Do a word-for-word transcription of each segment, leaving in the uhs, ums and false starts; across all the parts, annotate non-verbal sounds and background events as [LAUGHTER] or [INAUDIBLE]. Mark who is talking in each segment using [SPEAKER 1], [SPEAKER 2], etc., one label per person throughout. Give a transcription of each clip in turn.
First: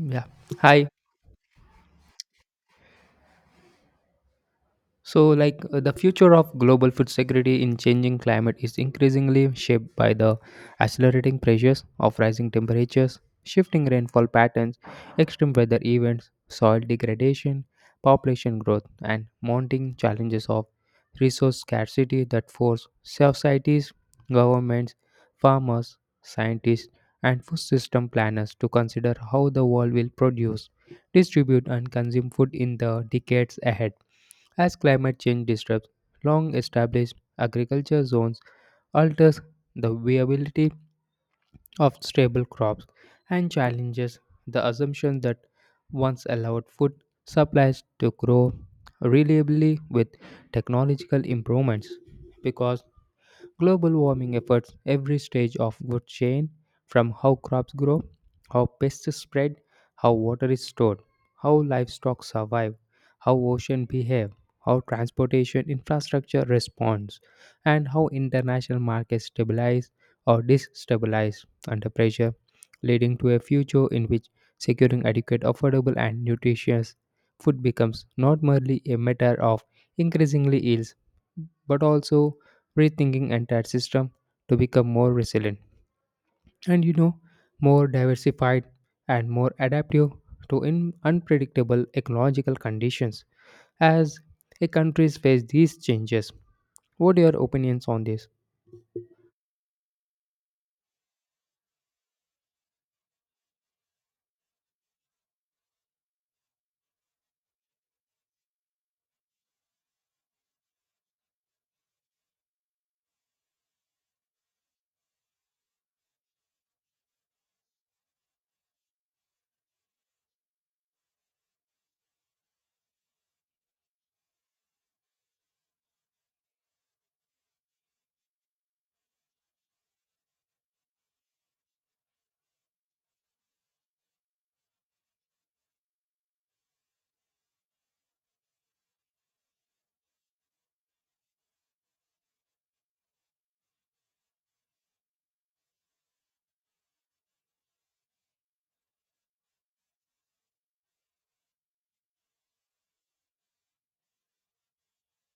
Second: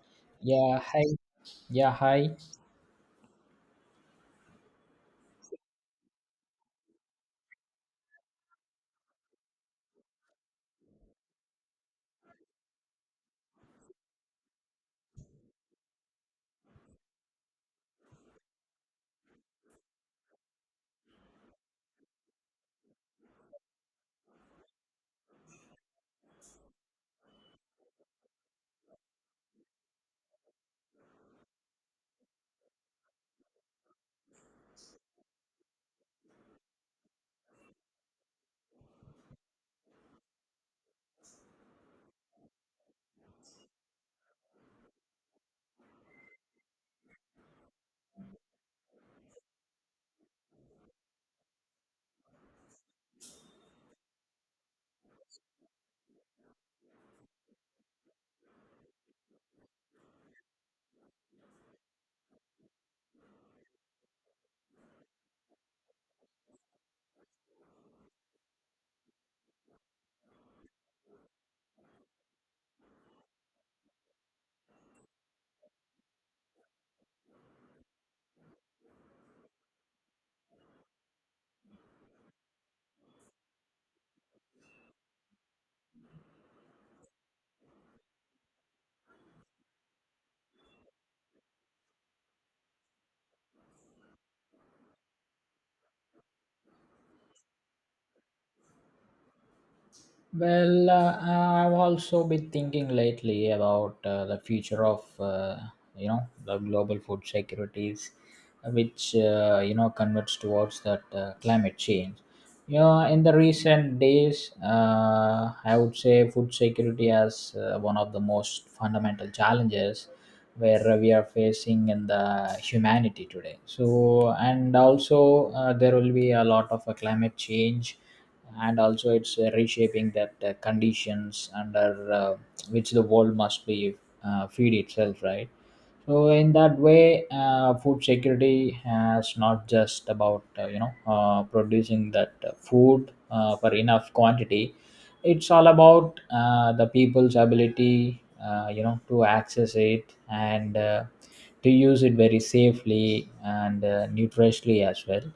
[SPEAKER 1] Yeah.
[SPEAKER 2] Yeah,
[SPEAKER 1] Hi.
[SPEAKER 2] hi. Yeah, hi.
[SPEAKER 1] So, like uh, the future of global food security in changing climate is increasingly shaped by the accelerating pressures of rising temperatures, shifting rainfall patterns, extreme weather events, soil degradation, population growth, and mounting challenges of resource scarcity that force societies, governments, farmers, scientists, and food system planners to consider how the world will produce distribute, and consume food in the decades ahead. As climate change disrupts long established agriculture zones, alters the viability of stable crops, and challenges the assumption that once allowed food supplies to grow reliably with technological improvements. Because global warming efforts every stage of food chain from how crops grow, how pests spread, how water is stored, how livestock survive, how oceans behave, how transportation infrastructure responds, and how international markets stabilize or destabilize under pressure, leading to a future in which securing adequate, affordable, and nutritious food becomes not merely a matter of increasingly ills but also rethinking entire system to become more resilient and you know more diversified and more adaptive to in unpredictable ecological conditions as a countries face these changes, what are your opinions on this?
[SPEAKER 2] Well, uh, I've also been thinking lately about uh, the future of, uh, you know, the global food securities, which, uh, you know, converts towards that uh, climate change. You know, in the recent days, uh, I would say food security as uh, one of the most fundamental challenges where we are facing in the humanity today. So, and also uh, there will be a lot of uh, climate change, and also it's uh, reshaping that uh, conditions under uh, which the world must be uh, feed itself, right? So in that way, uh, food security has not just about uh, you know uh, producing that uh, food uh, for enough quantity. It's all about uh, the people's ability, uh, you know, to access it, and uh, to use it very safely and uh, nutritiously as well.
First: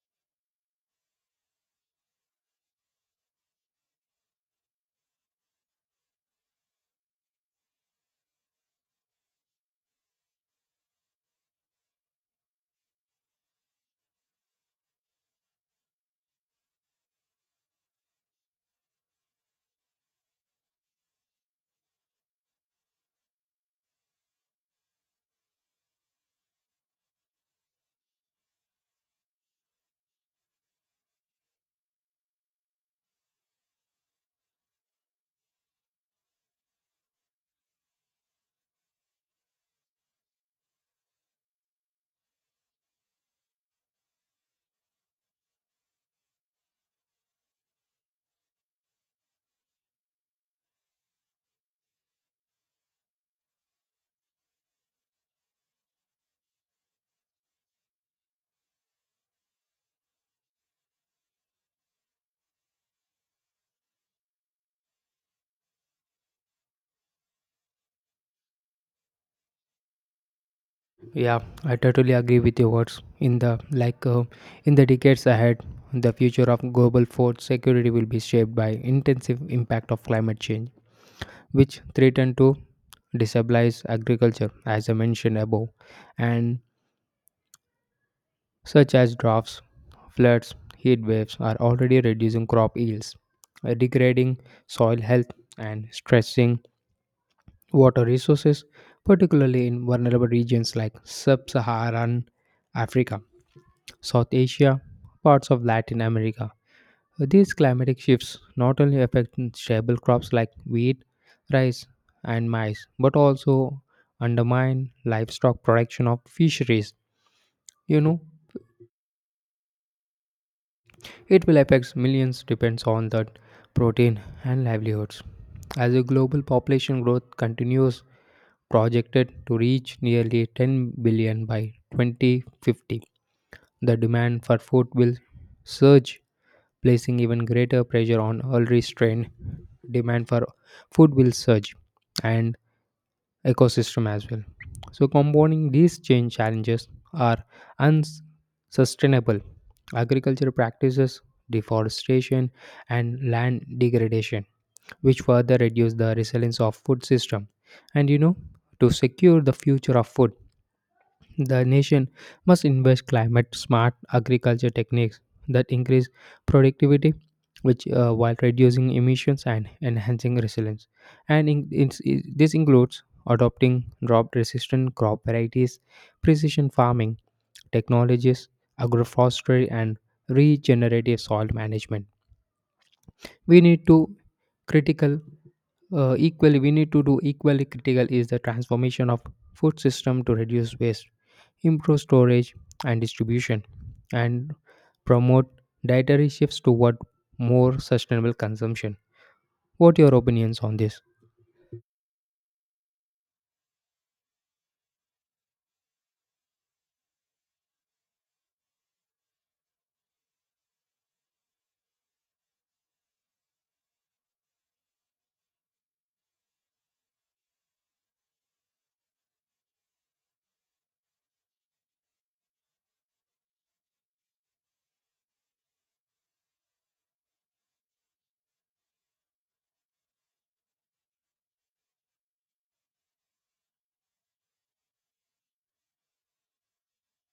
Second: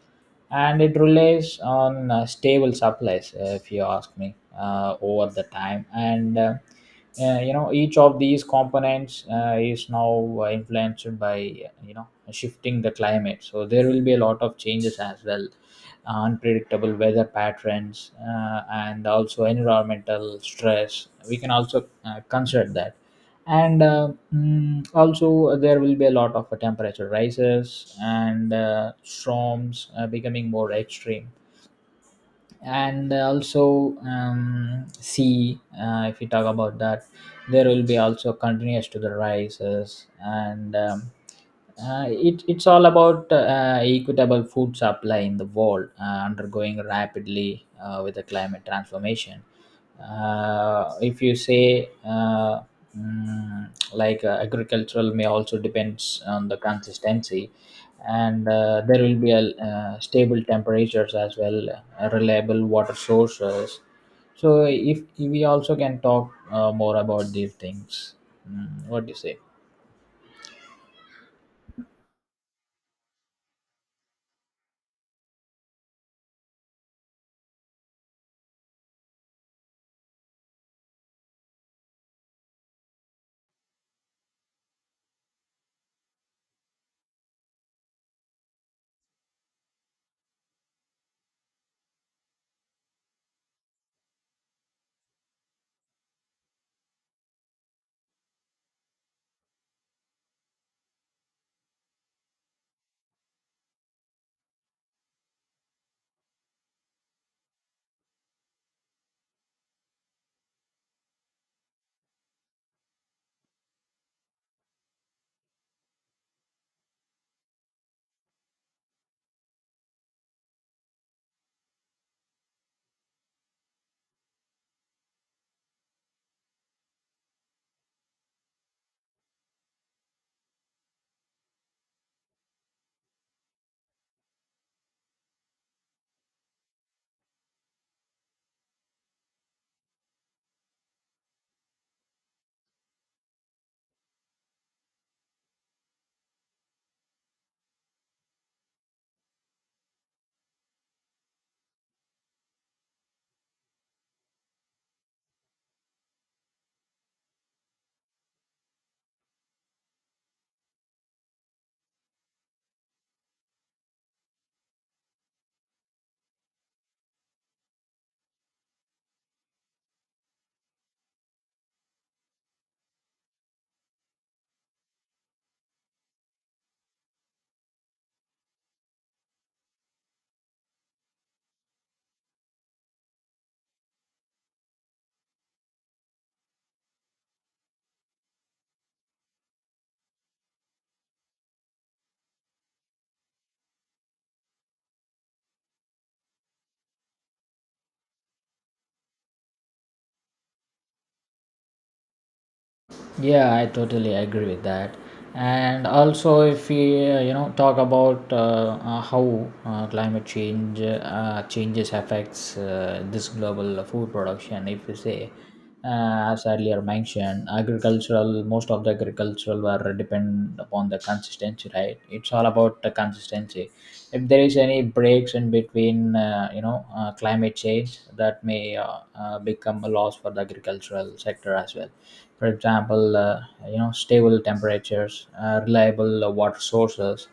[SPEAKER 2] And it relies on uh, stable supplies, uh, if you ask me, uh, over the time. And uh, uh, you know, each of these components uh, is now uh, influenced by, you know, shifting the climate, so there will be a lot of changes as well. Uh, unpredictable weather patterns, uh, and also environmental stress we can also uh, consider that. and uh, mm, Also, there will be a lot of uh, temperature rises and uh, storms uh, becoming more extreme. And also, um, sea, uh, if you talk about that, there will be also continuous to the rises. And um, uh, it, it's all about uh, equitable food supply in the world, uh, undergoing rapidly uh, with the climate transformation. Uh, if you say uh, mm, Like, uh, agricultural may also depends on the consistency. And uh, there will be a uh, stable temperatures as well, uh, reliable water sources. So if we also can talk uh, more about these things, mm, what do you say?
[SPEAKER 1] Yeah, I totally agree with your words in the like uh, in the decades ahead, the future of global food security will be shaped by intensive impact of climate change which threaten to destabilize agriculture, as I mentioned above, and such as droughts, floods, heat waves are already reducing crop yields, uh, degrading soil health, and stressing water resources, particularly in vulnerable regions like sub Saharan Africa, South Asia, parts of Latin America. These climatic shifts not only affect stable crops like wheat, rice, and maize, but also undermine livestock production of fisheries. You know, it will affect millions depends on the protein and livelihoods. As the global population growth continues, projected to reach nearly ten billion by twenty fifty, the demand for food will surge placing even greater pressure on already strained demand for food will surge and ecosystem as well. So compounding these change challenges are unsustainable agricultural practices, deforestation, and land degradation, which further reduce the resilience of food system. And you know, to secure the future of food, the nation must invest climate smart agriculture techniques that increase productivity, which uh, while reducing emissions and enhancing resilience. And in, it's- it- This includes adopting drought resistant crop varieties, precision farming technologies, agroforestry, and regenerative soil management. We need to critical uh, Equally we need to do equally critical is the transformation of food system to reduce waste improve storage and distribution, and promote dietary shifts toward more sustainable consumption. What your opinions on this?
[SPEAKER 2] Yeah, I totally agree with that. And also, if we uh, you know, talk about uh, uh, how uh, climate change uh, changes affects uh, this global food production. If we say, uh, as earlier mentioned, agricultural, most of the agricultural were depend upon the consistency, right? It's all about the consistency. If there is any breaks in between, uh, you know uh, climate change, that may uh, uh, become a loss for the agricultural sector as well. For example, uh, you know, stable temperatures, uh, reliable uh, water sources,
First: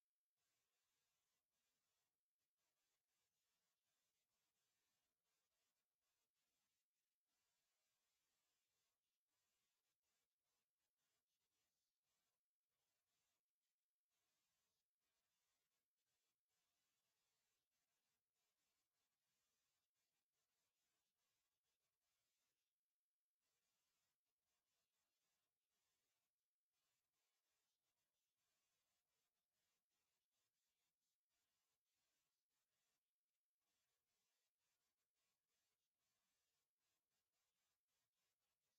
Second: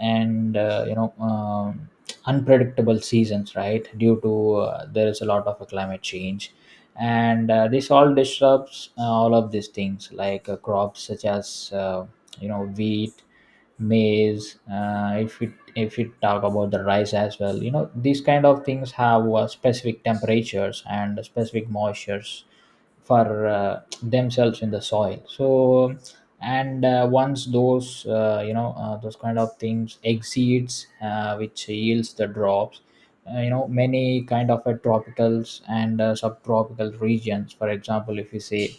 [SPEAKER 2] and uh, you know um, unpredictable seasons, right? Due to uh, there is a lot of uh, climate change. And uh, this all disrupts uh, all of these things, like uh, crops such as, uh, you know, wheat, maize. Uh, if it if it talk about the rice as well, you know, these kind of things have uh, specific temperatures and specific moistures for uh, themselves in the soil. So and uh, once those uh, you know uh, those kind of things exceeds, uh, which yields the drops. Uh, you know, many kind of uh, tropicals and uh, subtropical regions, for example, if you say,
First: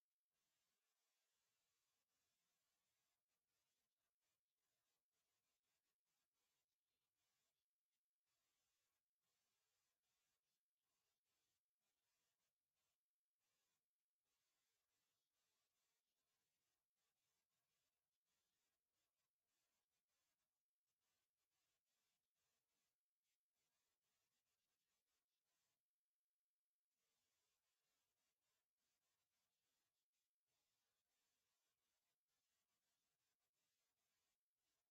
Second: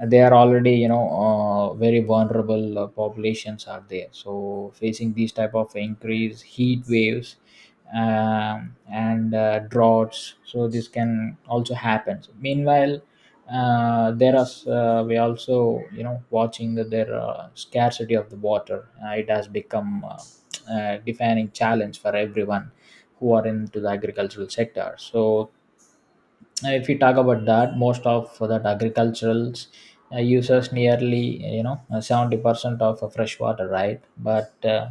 [SPEAKER 2] uh, they are already, you know, uh, very vulnerable uh, populations are there, so facing these type of increased heat waves um, and uh, droughts. So this can also happen. So meanwhile, uh, there are uh, we also, you know, watching that there, uh, scarcity of the water, uh, it has become uh, [TSK] uh, defining challenge for everyone who are into the agricultural sector. So uh, if we talk about that, most of that agricultural uh, uses nearly, you know, uh, seventy percent of uh, fresh water, right? But uh,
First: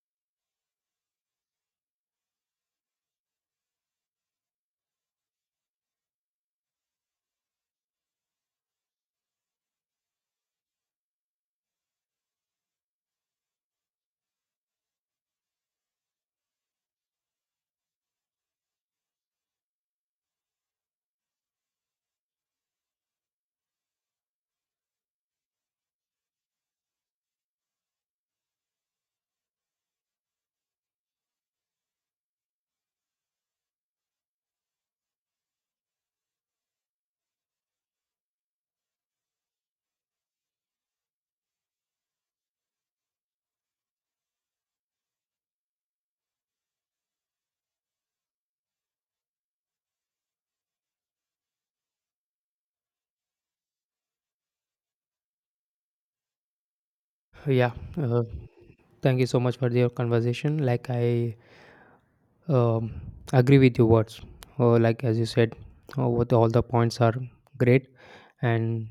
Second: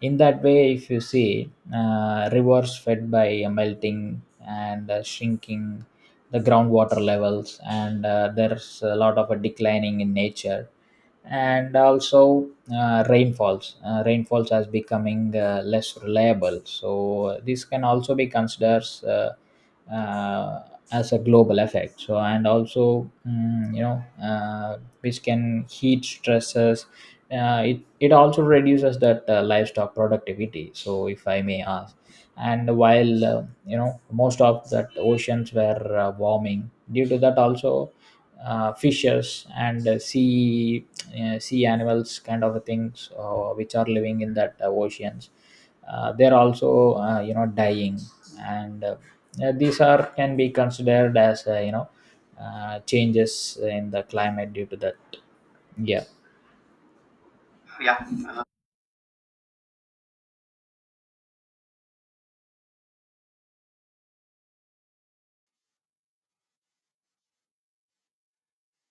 [SPEAKER 2] in that way, if you see, uh, rivers fed by uh, melting and uh, shrinking the groundwater levels, and uh, there's a lot of a declining in nature. And also, uh, rainfalls uh, rainfalls as becoming uh, less reliable, so uh, this can also be considered uh, as a global effect. So and also, mm, you know, uh, which can heat stresses, uh, it, it also reduces that uh, livestock productivity. So if I may ask, and while, uh, you know, most of that oceans were uh, warming due to that. Also, uh, fishes and uh, sea uh, sea animals kind of things uh, which are living in that uh, oceans, uh, they're also, uh, you know, dying. And uh, uh, These are can be considered as, uh, you know, uh, changes in the climate due to that, yeah.
[SPEAKER 1] Yeah,
[SPEAKER 2] Yeah,
[SPEAKER 1] uh, thank you so much for your conversation. Like I um, agree with your words. Uh, like as you said, uh, what all the points are great. And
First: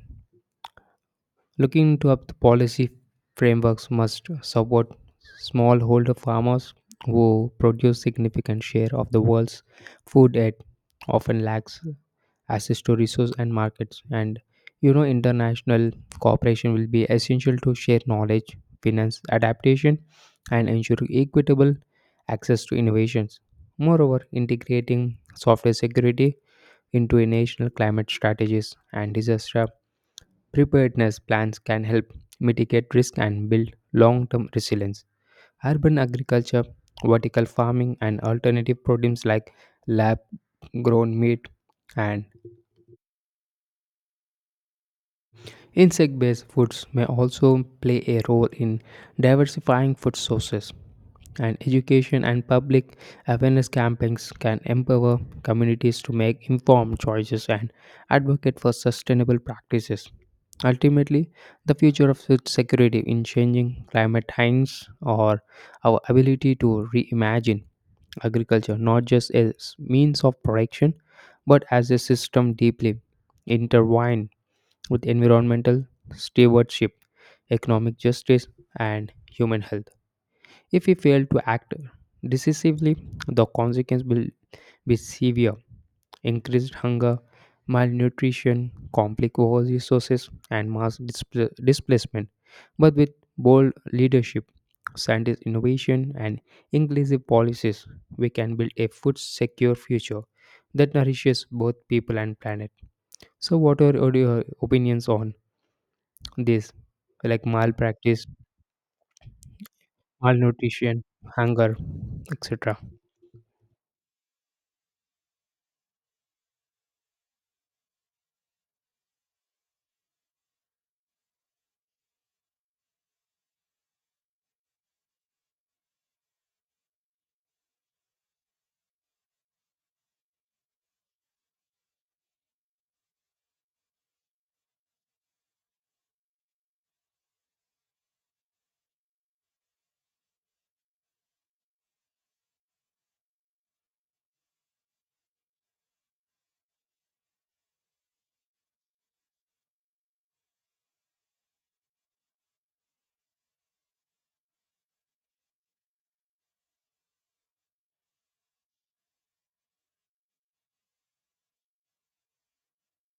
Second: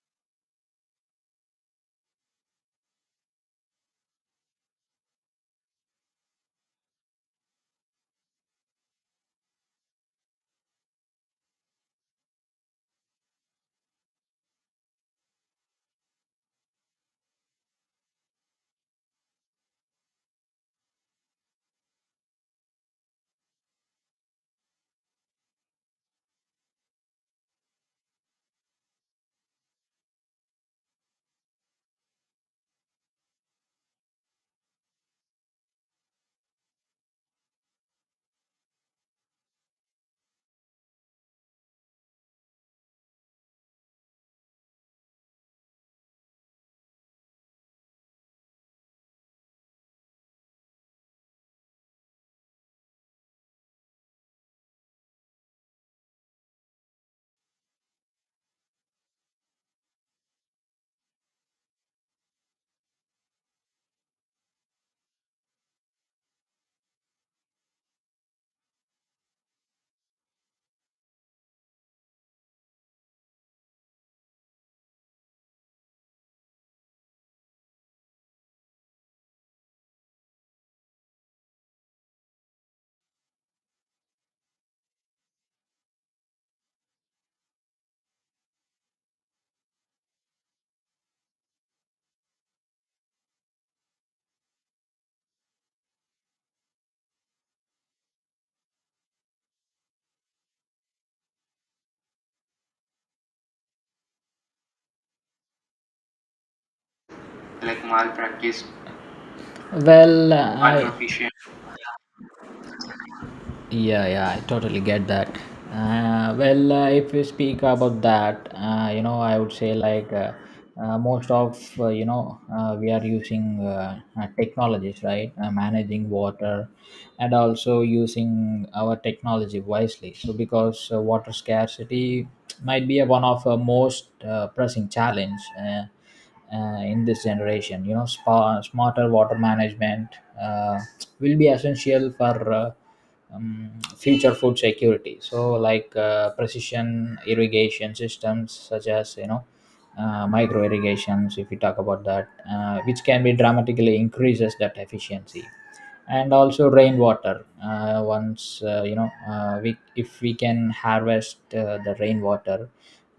[SPEAKER 1] looking to up the policy frameworks must support smallholder farmers who produce significant share of the world's food aid often lacks access to resources and markets. And you know, international cooperation will be essential to share knowledge, finance adaptation, and ensure equitable access to innovations. Moreover, integrating software security into national climate strategies and disaster preparedness plans can help mitigate risk and build long term resilience. Urban agriculture, vertical farming, and alternative produce like lab grown meat and insect based foods may also play a role in diversifying food sources, and education and public awareness campaigns can empower communities to make informed choices and advocate for sustainable practices. Ultimately, the future of food security in changing climate times or our ability to reimagine agriculture not just as means of production but as a system deeply intertwined with environmental stewardship, economic justice, and human health. If we fail to act decisively, the consequence will be severe increased hunger, malnutrition, conflict over resources, and mass displa- displacement. But with bold leadership, scientist innovation, and inclusive policies, we can build a food secure future that nourishes both people and planet. So, what are your your opinions on? This like
[SPEAKER 2] like
[SPEAKER 1] malpractice,
[SPEAKER 2] malpractice, well, I
[SPEAKER 1] malnutrition,
[SPEAKER 2] malnutrition.
[SPEAKER 1] hunger, et cetera.
[SPEAKER 2] Yeah, yeah, I totally get that. Uh, well, uh, if we speak about that, uh, you know, I would say, like uh, uh, most of, uh, you know uh, we are using uh, uh, technologies, right? Uh, managing water, and also using our technology wisely. So because uh, water scarcity might be a one of uh, most uh, pressing challenge Uh, uh, in this generation. You know, spa, smarter water management uh, will be essential for Uh, um, future food security. So like uh, precision irrigation systems such as, you know, uh, micro irrigations, if we talk about that, uh, which can be dramatically increases that efficiency. And also rainwater, uh, once uh, you know uh, we if we can harvest uh, the rainwater,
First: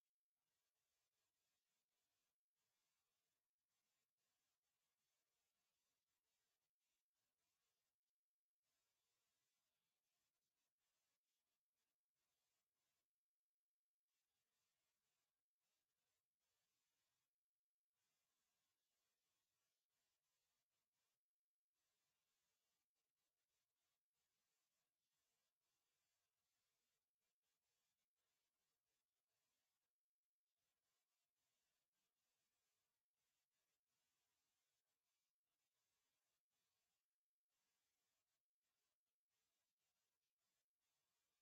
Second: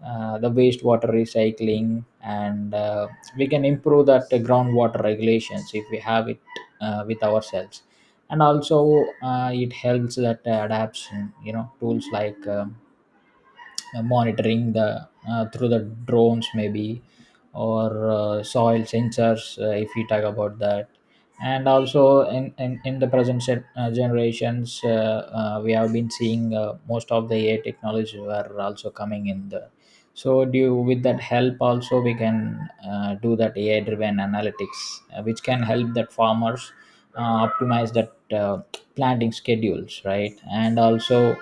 [SPEAKER 2] uh, the wastewater recycling, and uh, we can improve that uh, groundwater regulations if we have it uh, with ourselves. And also uh, it helps that uh, adaption, you know, tools like, um, uh, monitoring the uh, through the drones maybe, or uh, soil sensors, uh, if we talk about that. And also, in in, in the present set, uh, generations, uh, uh, we have been seeing uh, most of the AI technologies were also coming in the. So do you, with that help, also we can uh, do that AI driven analytics, uh, which can help that farmers uh, optimize that uh, planting schedules, right? And also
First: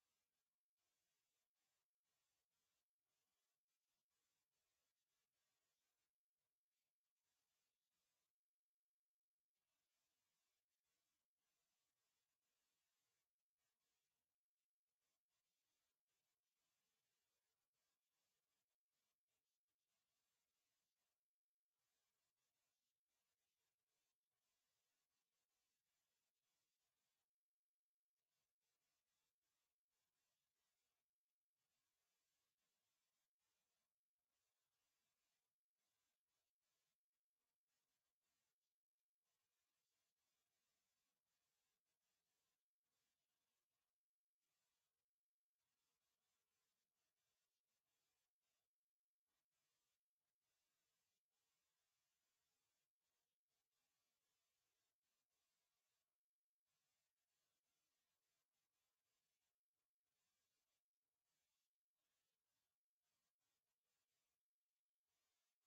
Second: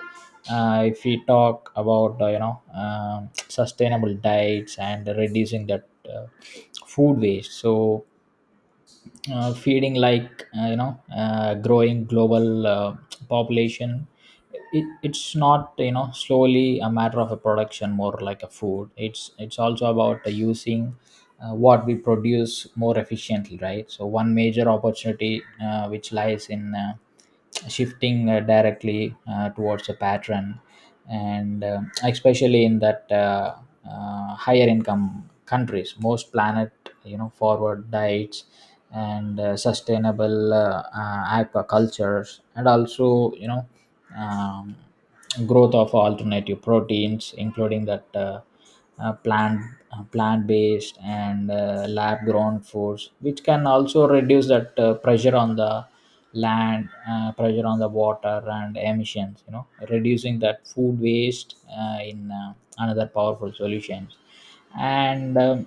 [SPEAKER 2] uh, if we talk about, uh, you know, um, sustainable diets, and reducing that uh, food waste. So uh, feeding like, uh, you know, uh, growing global uh, population, it, it's not, you know, slowly a matter of a production more like a food. it's it's also about uh, using uh, what we produce more efficiently, right? So one major opportunity uh, which lies in uh, shifting uh, directly uh, towards a pattern, and um, especially in that uh, uh, higher income countries, most planet, you know, forward diets, and uh, sustainable uh, uh, aquacultures, and also, you know, um, growth of alternative proteins including that uh, uh, plant uh, plant based and uh, lab grown foods, which can also reduce that uh, pressure on the land, uh, pressure on the water and emissions. You know, reducing that food waste, uh, in uh, another powerful solution. and um,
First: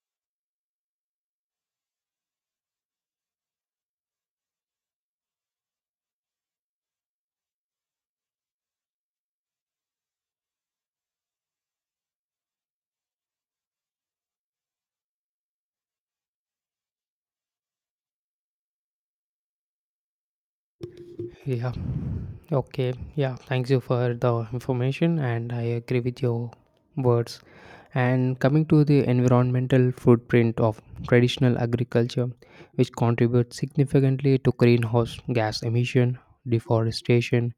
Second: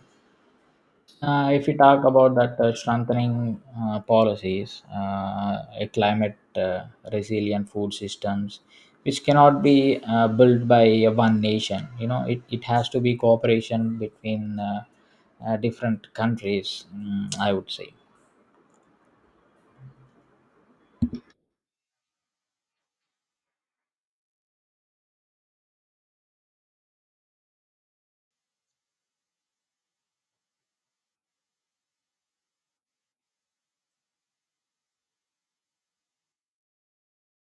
[SPEAKER 2] uh, if we talk about that, uh, strengthening uh, policies, uh, a climate uh, resilient food systems, which cannot be uh, built by uh, one nation. You know, it, it has to be cooperation between uh, uh, different countries, mm, I would say.
[SPEAKER 1] Yeah, okay. Yeah, thanks you for the information, and I agree with your words. And coming to the environmental footprint of traditional agriculture, which contributes significantly to greenhouse gas emission, deforestation,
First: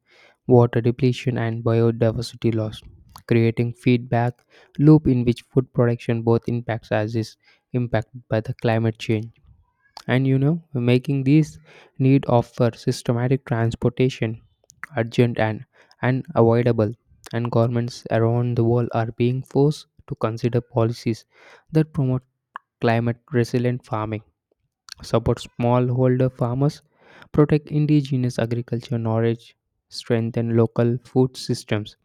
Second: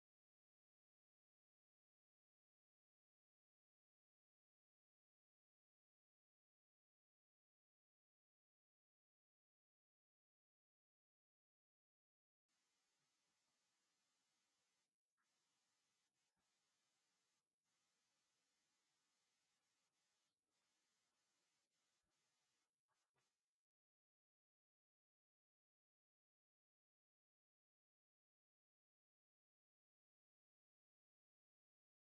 [SPEAKER 1] water depletion, and biodiversity loss, creating feedback loop in which food production both impacts as is impacted by the climate change and you know making these need of for systematic transportation urgent and unavoidable and governments around the world are being forced to consider policies that promote climate resilient farming support smallholder farmers protect indigenous agriculture knowledge strengthen local food systems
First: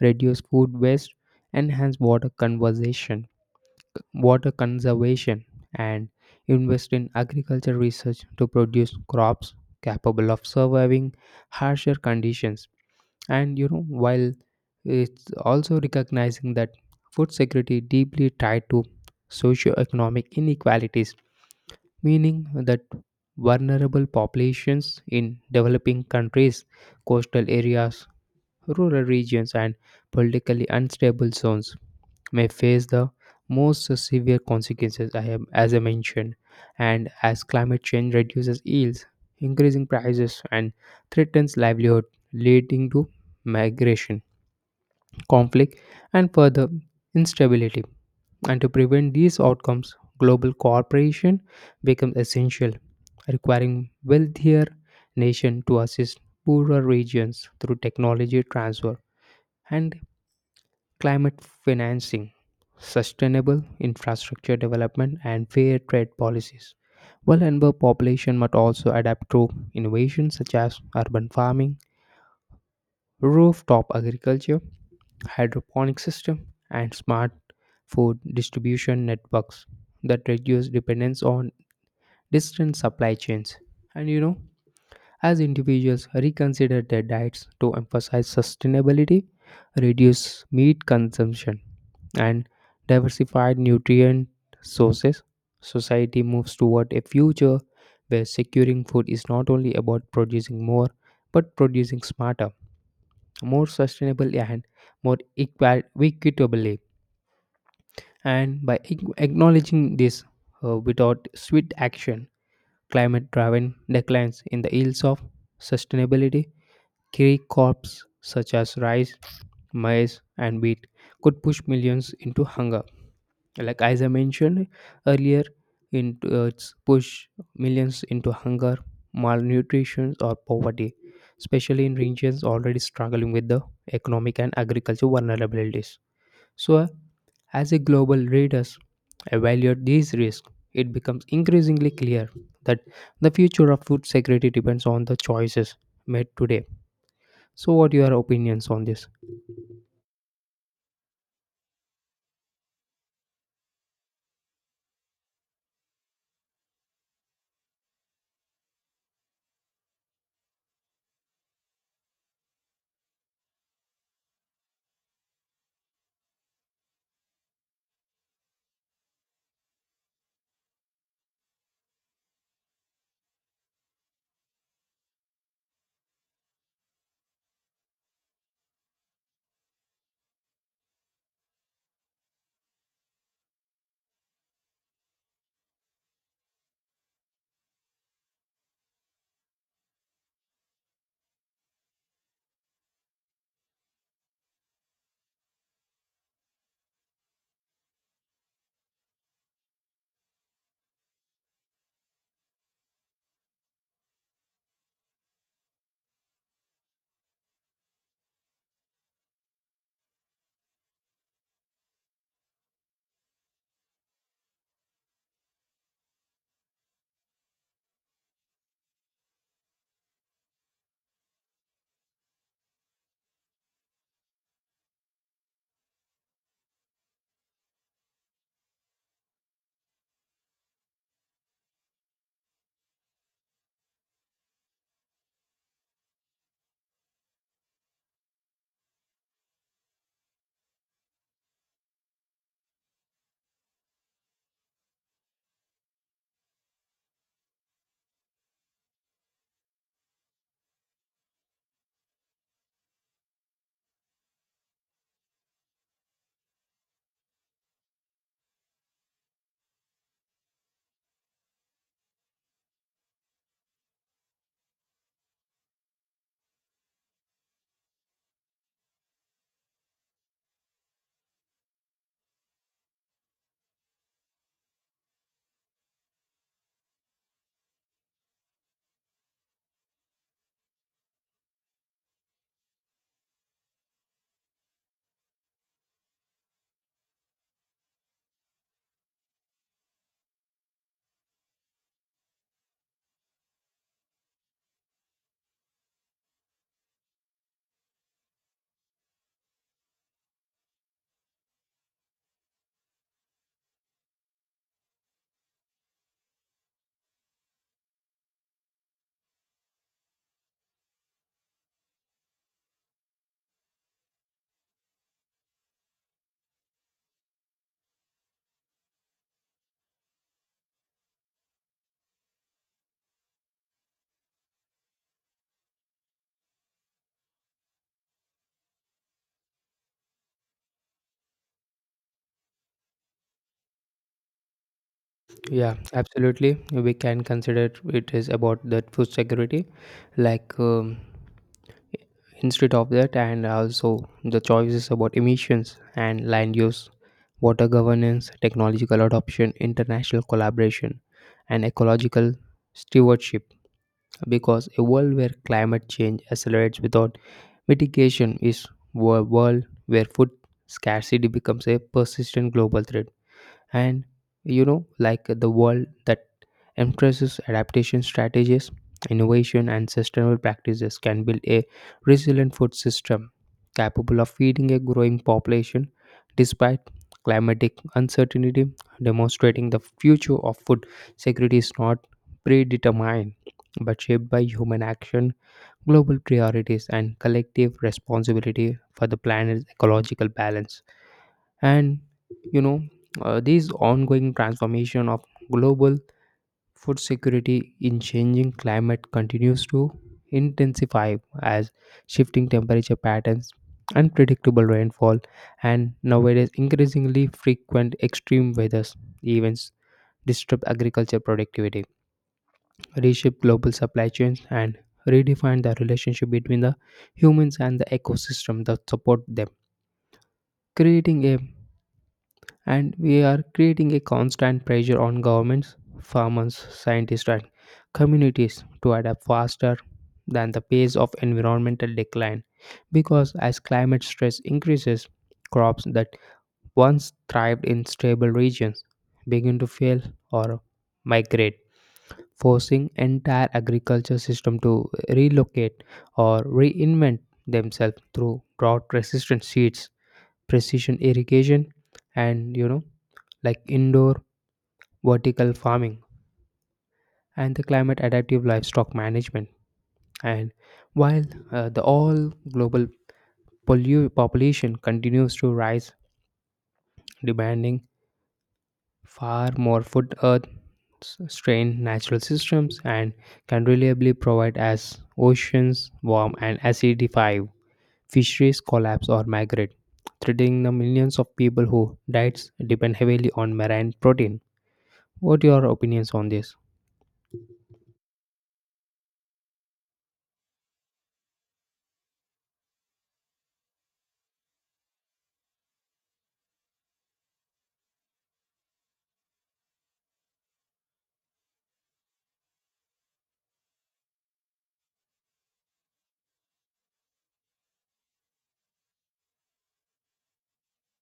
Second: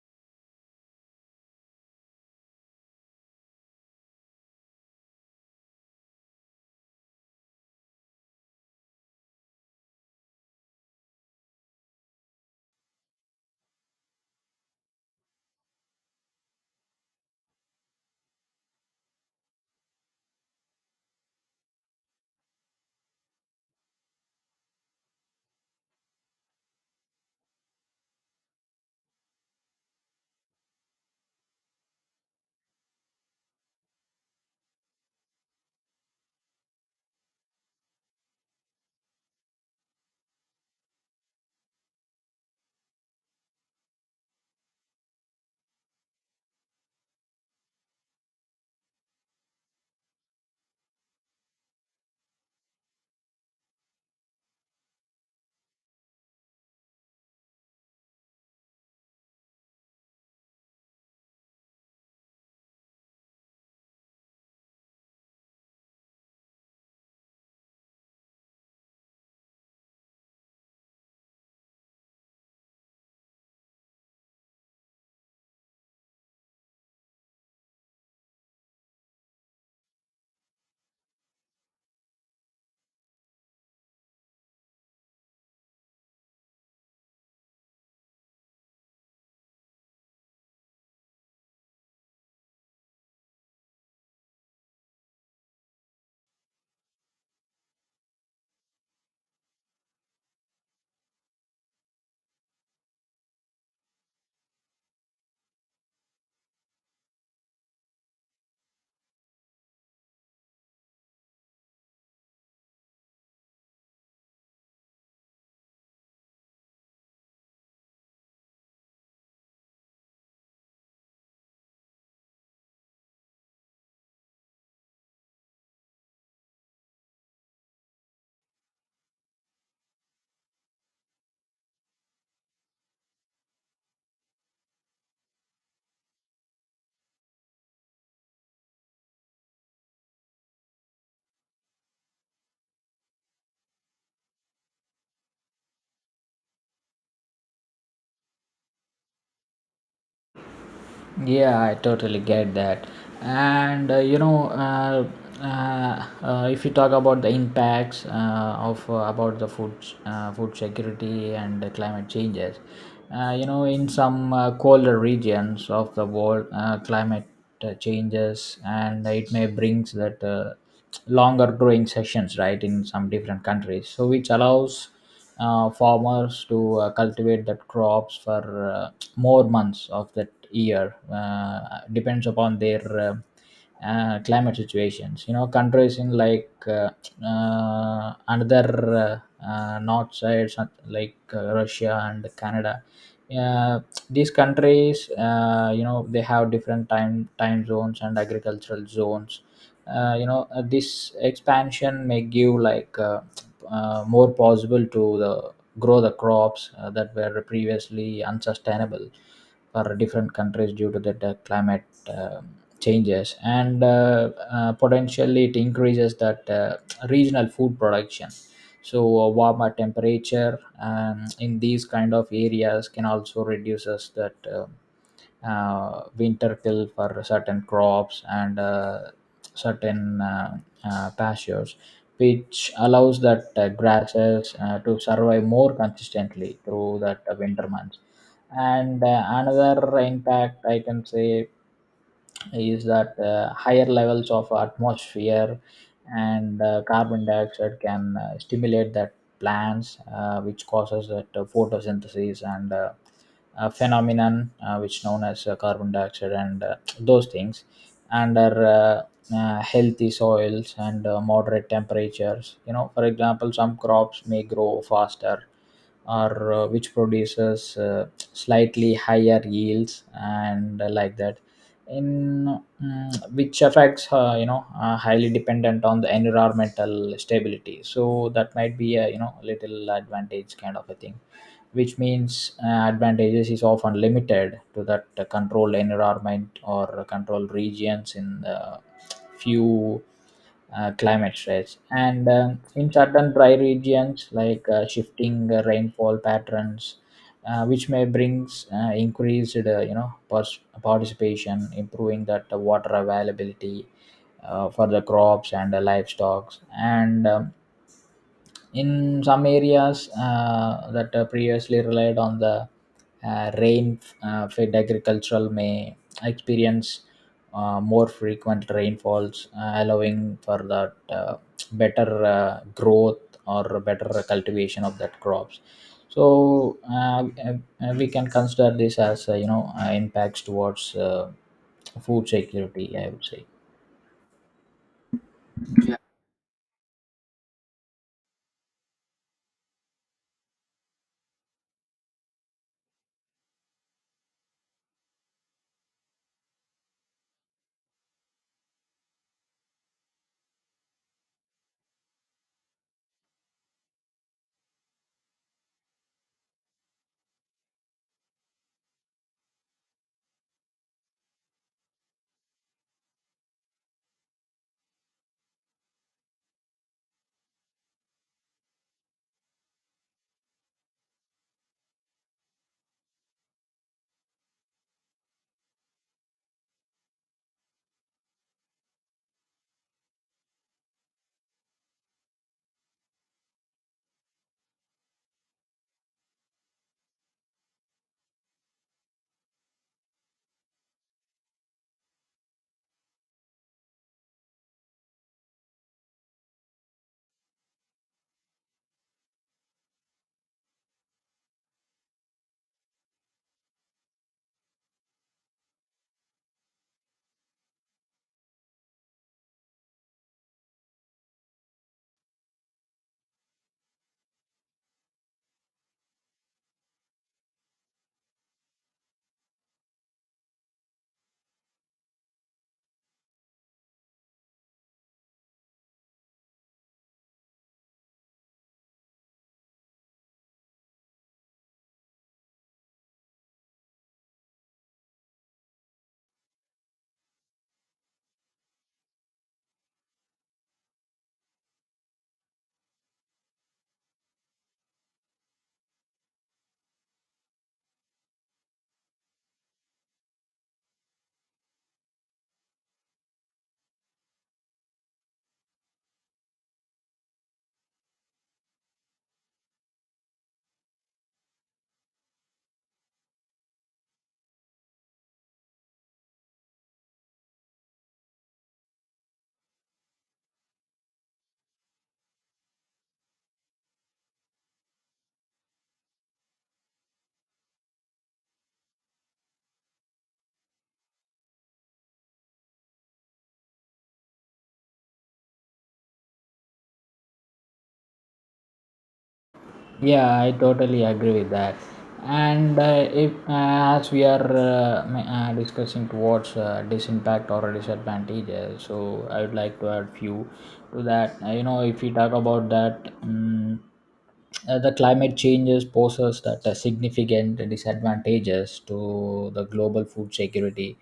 [SPEAKER 1] reduce food waste enhance water conservation water conservation, and invest in agriculture research to produce crops capable of surviving harsher conditions. And you know, while it's also recognizing that food security deeply tied to socioeconomic inequalities, meaning that vulnerable populations in developing countries, coastal areas, rural regions, and politically unstable zones may face the most severe consequences I have, as I mentioned, and as climate change reduces yields, increasing prices, and threatens livelihood, leading to migration, conflict, and further instability. And to prevent these outcomes, global cooperation becomes essential, requiring wealthier nations to assist poorer regions through technology transfer and climate financing, sustainable infrastructure development, and fair trade policies. While Denver population must also adapt to innovations such as urban farming, rooftop agriculture, hydroponic system, and smart food distribution networks that reduce dependence on distant supply chains. And you know, as individuals reconsider their diets to emphasize sustainability, reduce meat consumption, and diversify nutrient sources, society moves toward a future where securing food is not only about producing more, but producing smarter, more sustainably, and more equa- equitably. And by ac- acknowledging this uh, without swift action, climate driven declines in the ills of sustainability key crops such as rice, maize, and wheat could push millions into hunger. Like as I mentioned earlier, in uh, it's push millions into hunger, malnutrition, or poverty, especially in regions already struggling with the economic and agricultural vulnerabilities. So, uh, as a global leaders evaluate these risks, it becomes increasingly clear that the future of food security depends on the choices made today. So, what your opinions on this?
[SPEAKER 2] Yeah, I totally get that. And uh, you know, uh, uh, uh, if you talk about the impacts uh, of uh, about the food, uh, food security and the climate changes, uh, you know, in some uh, colder regions of the world, uh, climate uh, changes, and it may brings that uh, longer growing sessions, right, in some different countries. So which allows uh, farmers to uh, cultivate that crops for uh, more months of that year, uh, depends upon their uh, uh, climate situations. You know, countries in like, uh, uh, another uh, uh, north side, some- like uh, Russia and Canada. Uh, these countries, uh, you know, they have different time time zones and agricultural zones. Uh, you know, uh, this expansion may give like, uh, uh, more possible to the grow the crops uh, that were previously unsustainable for different countries due to the, the climate uh, changes, and uh, uh, potentially it increases that uh, regional food production. So a warmer temperature, um, in these kind of areas, can also reduces that uh, uh, winter kill for certain crops, and uh, certain uh, uh, pastures, which allows that uh, grasses uh, to survive more consistently through that uh, winter months. And uh, another impact I can say is that uh, higher levels of atmosphere and uh, carbon dioxide can uh, stimulate that plants, uh, which causes that uh, photosynthesis, and uh, a phenomenon uh, which known as uh, carbon dioxide and uh, those things under uh, uh, healthy soils and uh, moderate temperatures. You know, for example, some crops may grow faster or uh, which produces uh, slightly higher yields, and uh, like that, in mm, which affects, uh, you know, uh, highly dependent on the environmental stability. So that might be a, you know, little advantage kind of a thing, which means uh, advantages is often limited to that uh, controlled environment or controlled regions in the few uh, climate stress. And um in certain dry regions, like uh, shifting uh, rainfall patterns, uh, which may brings uh, increased uh, you know pers- participation, improving that uh, water availability uh, for the crops and the livestock, and um, in some areas uh, that uh, previously relied on the uh, rain uh, fed agricultural may experience uh, more frequent rainfalls uh, allowing for that uh, better uh, growth or better cultivation of that crops. So uh, uh, we can consider this as uh, you know uh, impacts towards uh, food security, I would say.
[SPEAKER 1] Yeah, absolutely. We can consider it is about the food security, like um, instead of that, and also the choices about emissions and land use, water governance, technological adoption, international collaboration, and ecological stewardship. Because a world where climate change accelerates without mitigation is a world where food scarcity becomes a persistent global threat. And you know like the world that emphasizes adaptation strategies innovation and sustainable practices can build a resilient food system capable of feeding a growing population despite climatic uncertainty demonstrating the future of food security is not predetermined but shaped by human action global priorities and collective responsibility for the planet's ecological balance and you know uh, this ongoing transformation of global food security in changing climate continues to intensify as shifting temperature patterns unpredictable rainfall and nowadays increasingly frequent extreme weather events disrupt agriculture productivity reshape global supply chains and redefine the relationship between the humans and the ecosystem that support them creating a and we are creating a constant pressure on governments, farmers, scientists, and communities to adapt faster than the pace of environmental decline. Because as climate stress increases, crops that once thrived in stable regions begin to fail or migrate, forcing entire agriculture system to relocate or reinvent themselves through drought-resistant seeds precision irrigation and you know like indoor vertical farming and the climate adaptive livestock management and while uh, the all global pollu- population continues to rise demanding far more food earth s- strain natural systems and can reliably provide as oceans warm and acidify fisheries collapse or migrate threatening the millions of people who diets depend heavily on marine protein. What your opinions on this?
[SPEAKER 2] Yeah, I totally agree with that. And uh, if uh, as we are uh, ma- uh, discussing towards uh, disimpact or disadvantages, so I would like to add few to that. Uh, you know, if we talk about that, um, uh, the climate changes poses that uh, significant disadvantages to the global food security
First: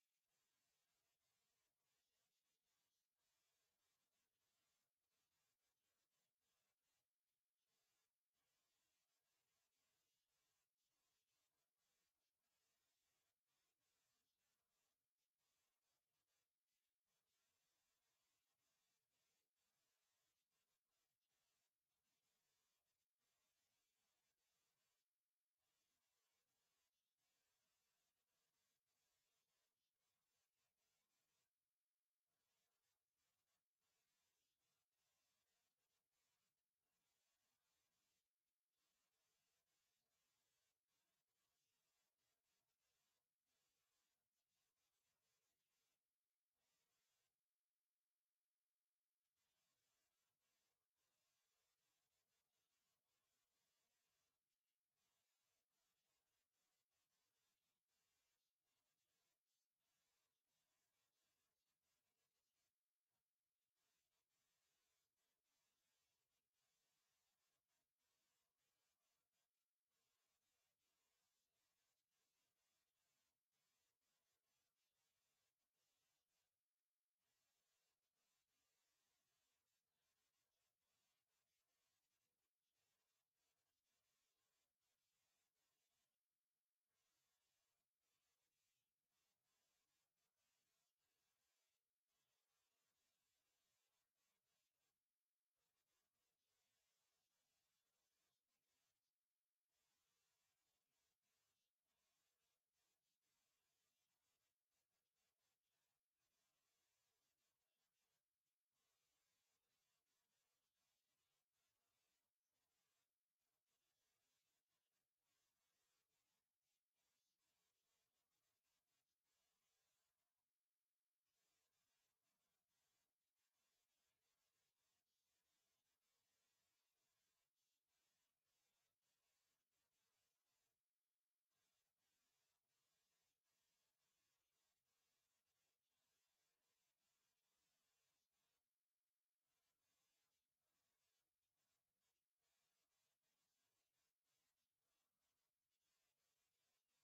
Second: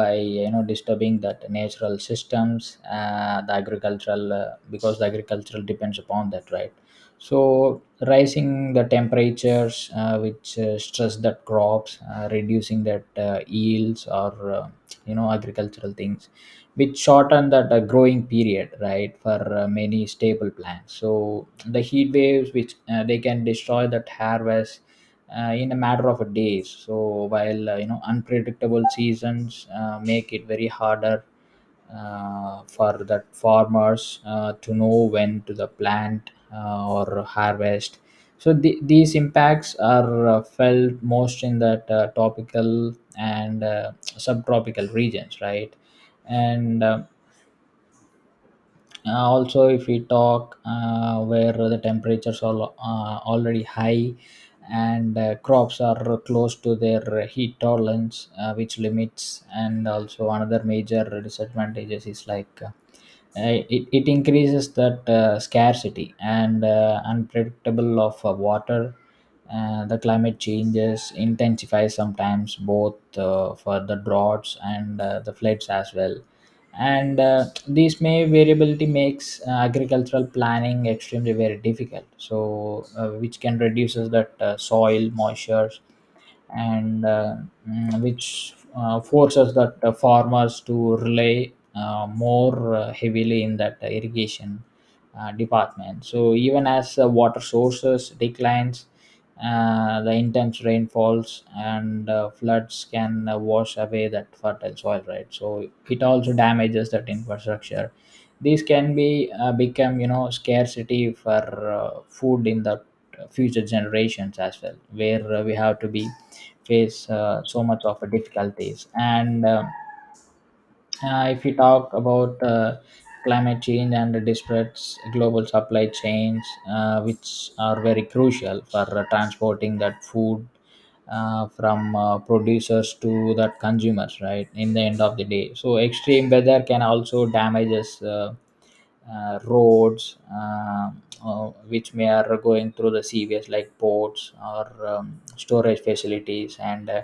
[SPEAKER 2] by you know disturbing that natural systems, uh, the agricultural, uh, because the agricultural depends upon that, right? So rising the temperatures, uh, which uh, stress that crops, uh, reducing that uh, yields or uh, you know agricultural things, which shorten that uh, growing period, right, for uh, many staple plants. So the heat waves, which uh, they can destroy that harvest uh, in a matter of days. So while uh, you know unpredictable seasons uh, make it very harder uh, for that farmers uh, to know when to the plant uh, or harvest. So the, these impacts are uh, felt most in that uh, tropical and uh, subtropical regions, right? And uh, uh, also if we talk uh, where the temperatures are lo- uh, already high, and uh, crops are close to their heat tolerance uh, which limits. And also another major disadvantages is like, uh, it, it increases that uh, scarcity and uh, unpredictable of uh, water. Uh, the climate changes intensify sometimes both uh, for the droughts and uh, the floods as well, and uh, this may variability makes uh, agricultural planning extremely very difficult, so uh, which can reduces that uh, soil moisture and uh, mm, which uh, forces that uh, farmers to rely uh, more uh, heavily in that uh, irrigation uh, department. So even as uh, water sources declines, uh, the intense rainfalls and uh, floods can uh, wash away that fertile soil, right? So it also damages that infrastructure. These can be uh, become, you know scarcity for uh, food in the future generations as well, where uh, we have to be face uh, so much of difficulties and. um uh, if you talk about uh, climate change and the disparate global supply chains, uh, which are very crucial for uh, transporting that food uh, from uh, producers to that consumers, right? In the end of the day, so extreme weather can also damages. Uh, uh, roads, uh, uh, which may are going through the C V S like ports or um, storage facilities and uh,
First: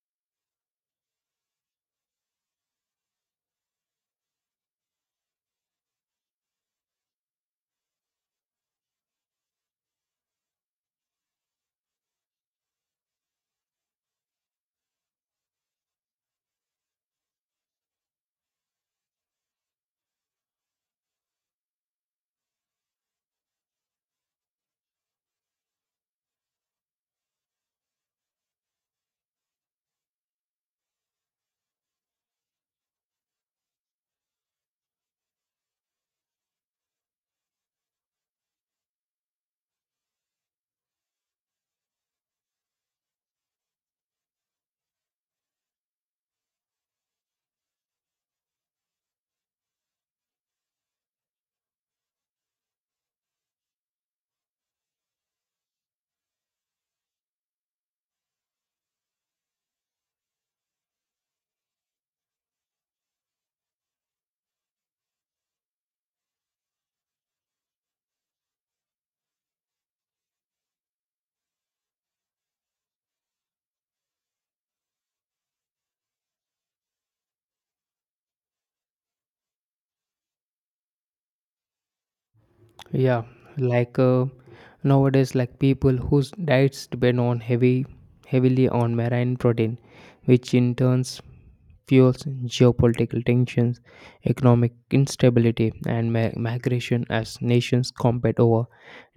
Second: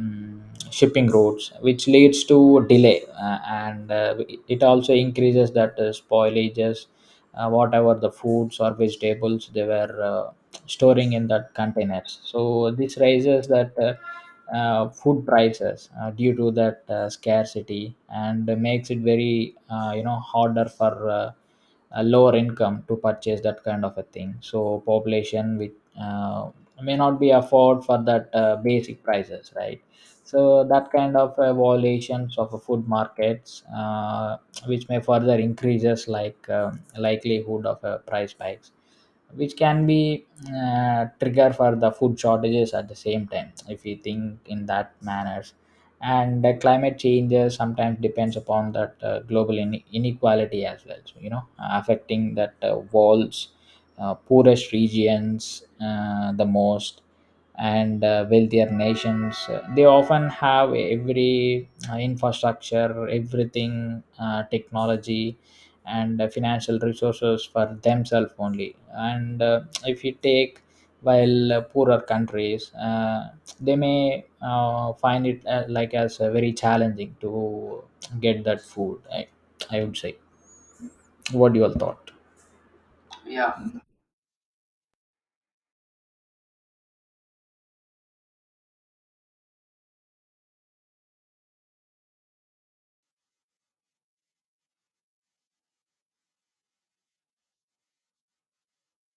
[SPEAKER 2] mm, shipping routes, which leads to delay uh, and uh, it also increases that uh, spoilages uh, whatever the foods or vegetables they were uh, storing in that containers. So this raises that uh, uh, food prices uh, due to that uh, scarcity, and makes it very uh, you know harder for uh, a lower income to purchase that kind of a thing. So population which uh, may not be afford for that uh, basic prices, right? So that kind of uh, violations of uh, food markets, uh, which may further increases like um likelihood of uh, price spikes, which can be uh, trigger for the food shortages at the same time, if we think in that manners. And uh, climate changes sometimes depends upon that uh, global in- inequality as well, so you know affecting that uh, walls, uh, poorest regions uh, the most, and uh, wealthier nations uh, they often have every uh, infrastructure, everything, uh, technology and uh, financial resources for themselves only. And uh, if you take, while uh, poorer countries, uh, they may uh, find it uh, like as uh, very challenging to get that food, I, I would say. What you all thought?
[SPEAKER 1] Yeah,
[SPEAKER 2] Yeah.
[SPEAKER 1] like uh, nowadays like people whose diets depend on heavy heavily on marine protein which in turns fuels geopolitical tensions, economic instability, and mi- migration as nations compete over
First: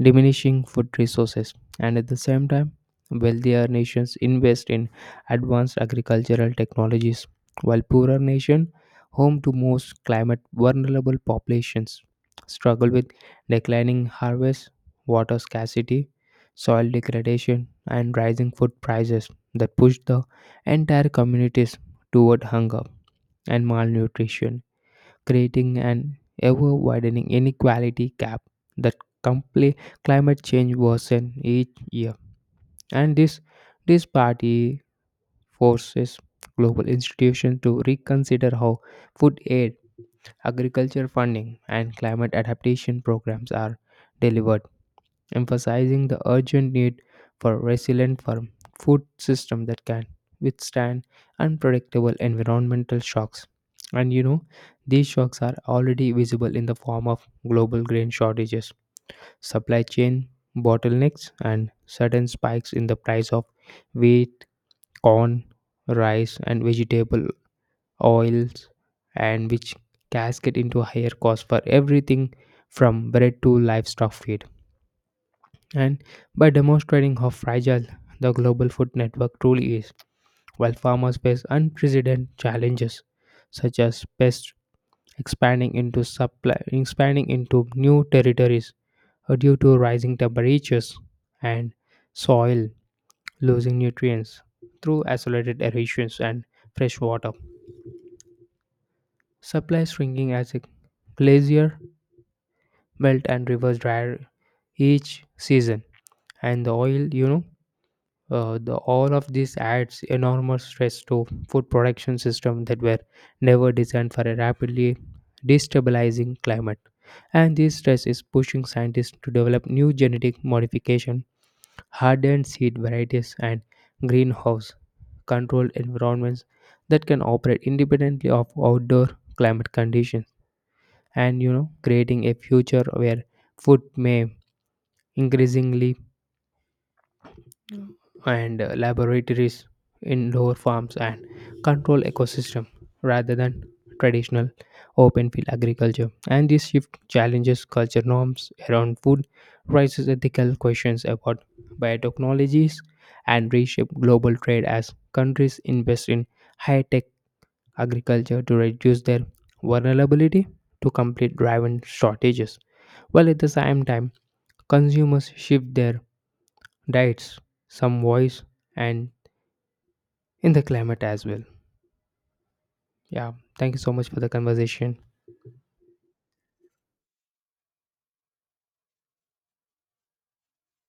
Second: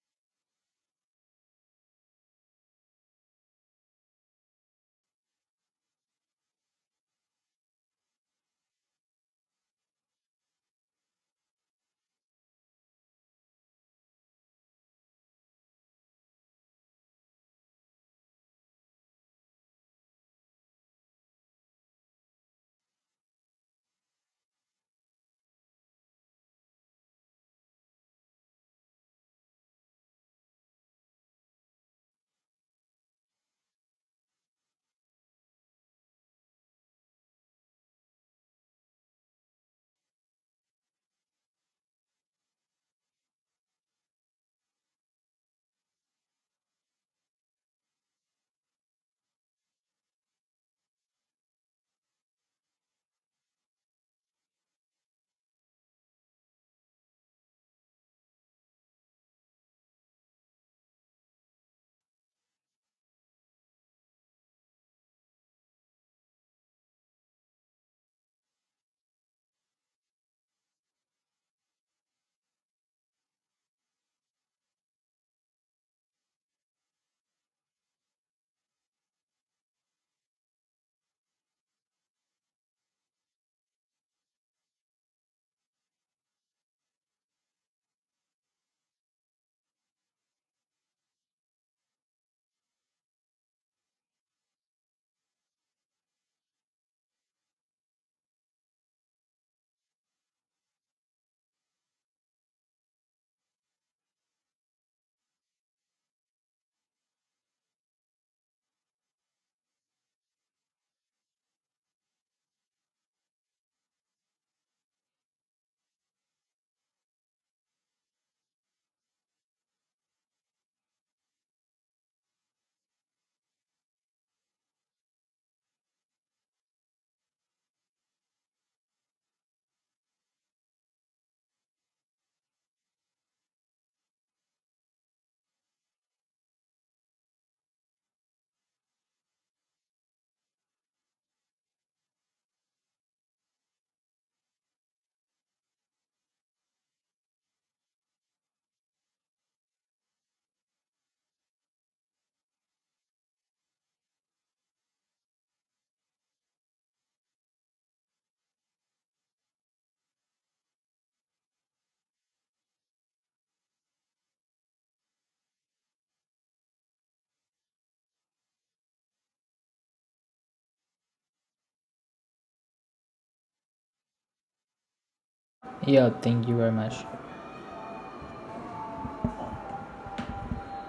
[SPEAKER 1] diminishing food resources. And at the same time, wealthier nations invest in advanced agricultural technologies, while poorer nations, home to most climate vulnerable populations, struggle with declining harvests, water scarcity, soil degradation, and rising food prices that push the entire communities toward hunger and malnutrition, creating an ever widening inequality gap that compli- climate change worsens each year. And this disparity forces global institutions to reconsider how food aid, agriculture funding, and climate adaptation programs are delivered emphasizing the urgent need for resilient farm food system that can withstand unpredictable environmental shocks. And you know, these shocks are already visible in the form of global grain shortages, supply chain bottlenecks, and sudden spikes in the price of wheat, corn, rice, and vegetable oils, and which cascade into higher costs for everything from bread to livestock feed and by demonstrating how fragile the global food network truly is, while farmers face unprecedented challenges such as pests expanding into supply, expanding into new territories uh, due to rising temperatures and soil losing nutrients through accelerated erosions and fresh water. Supply shrinking as a glacier melt and rivers dry each season and the oil you know uh, the all of this adds enormous stress to food production systems that were never designed for a rapidly destabilizing climate and this stress is pushing scientists to develop new genetic modification hardened seed varieties and greenhouse controlled environments that can operate independently of outdoor climate conditions and you know creating a future where food may increasingly and uh, laboratories, indoor farms, and control ecosystem rather than traditional open field agriculture. And this shift challenges culture norms around food, raises ethical questions about biotechnologies, and reshape global trade as countries invest in high-tech agriculture to reduce their vulnerability to complete driven shortages. While at the same time, consumers shift their diets, some voice and in the climate as well. Yeah, thank you so much for the conversation.
[SPEAKER 2] Yeah, thank you very much.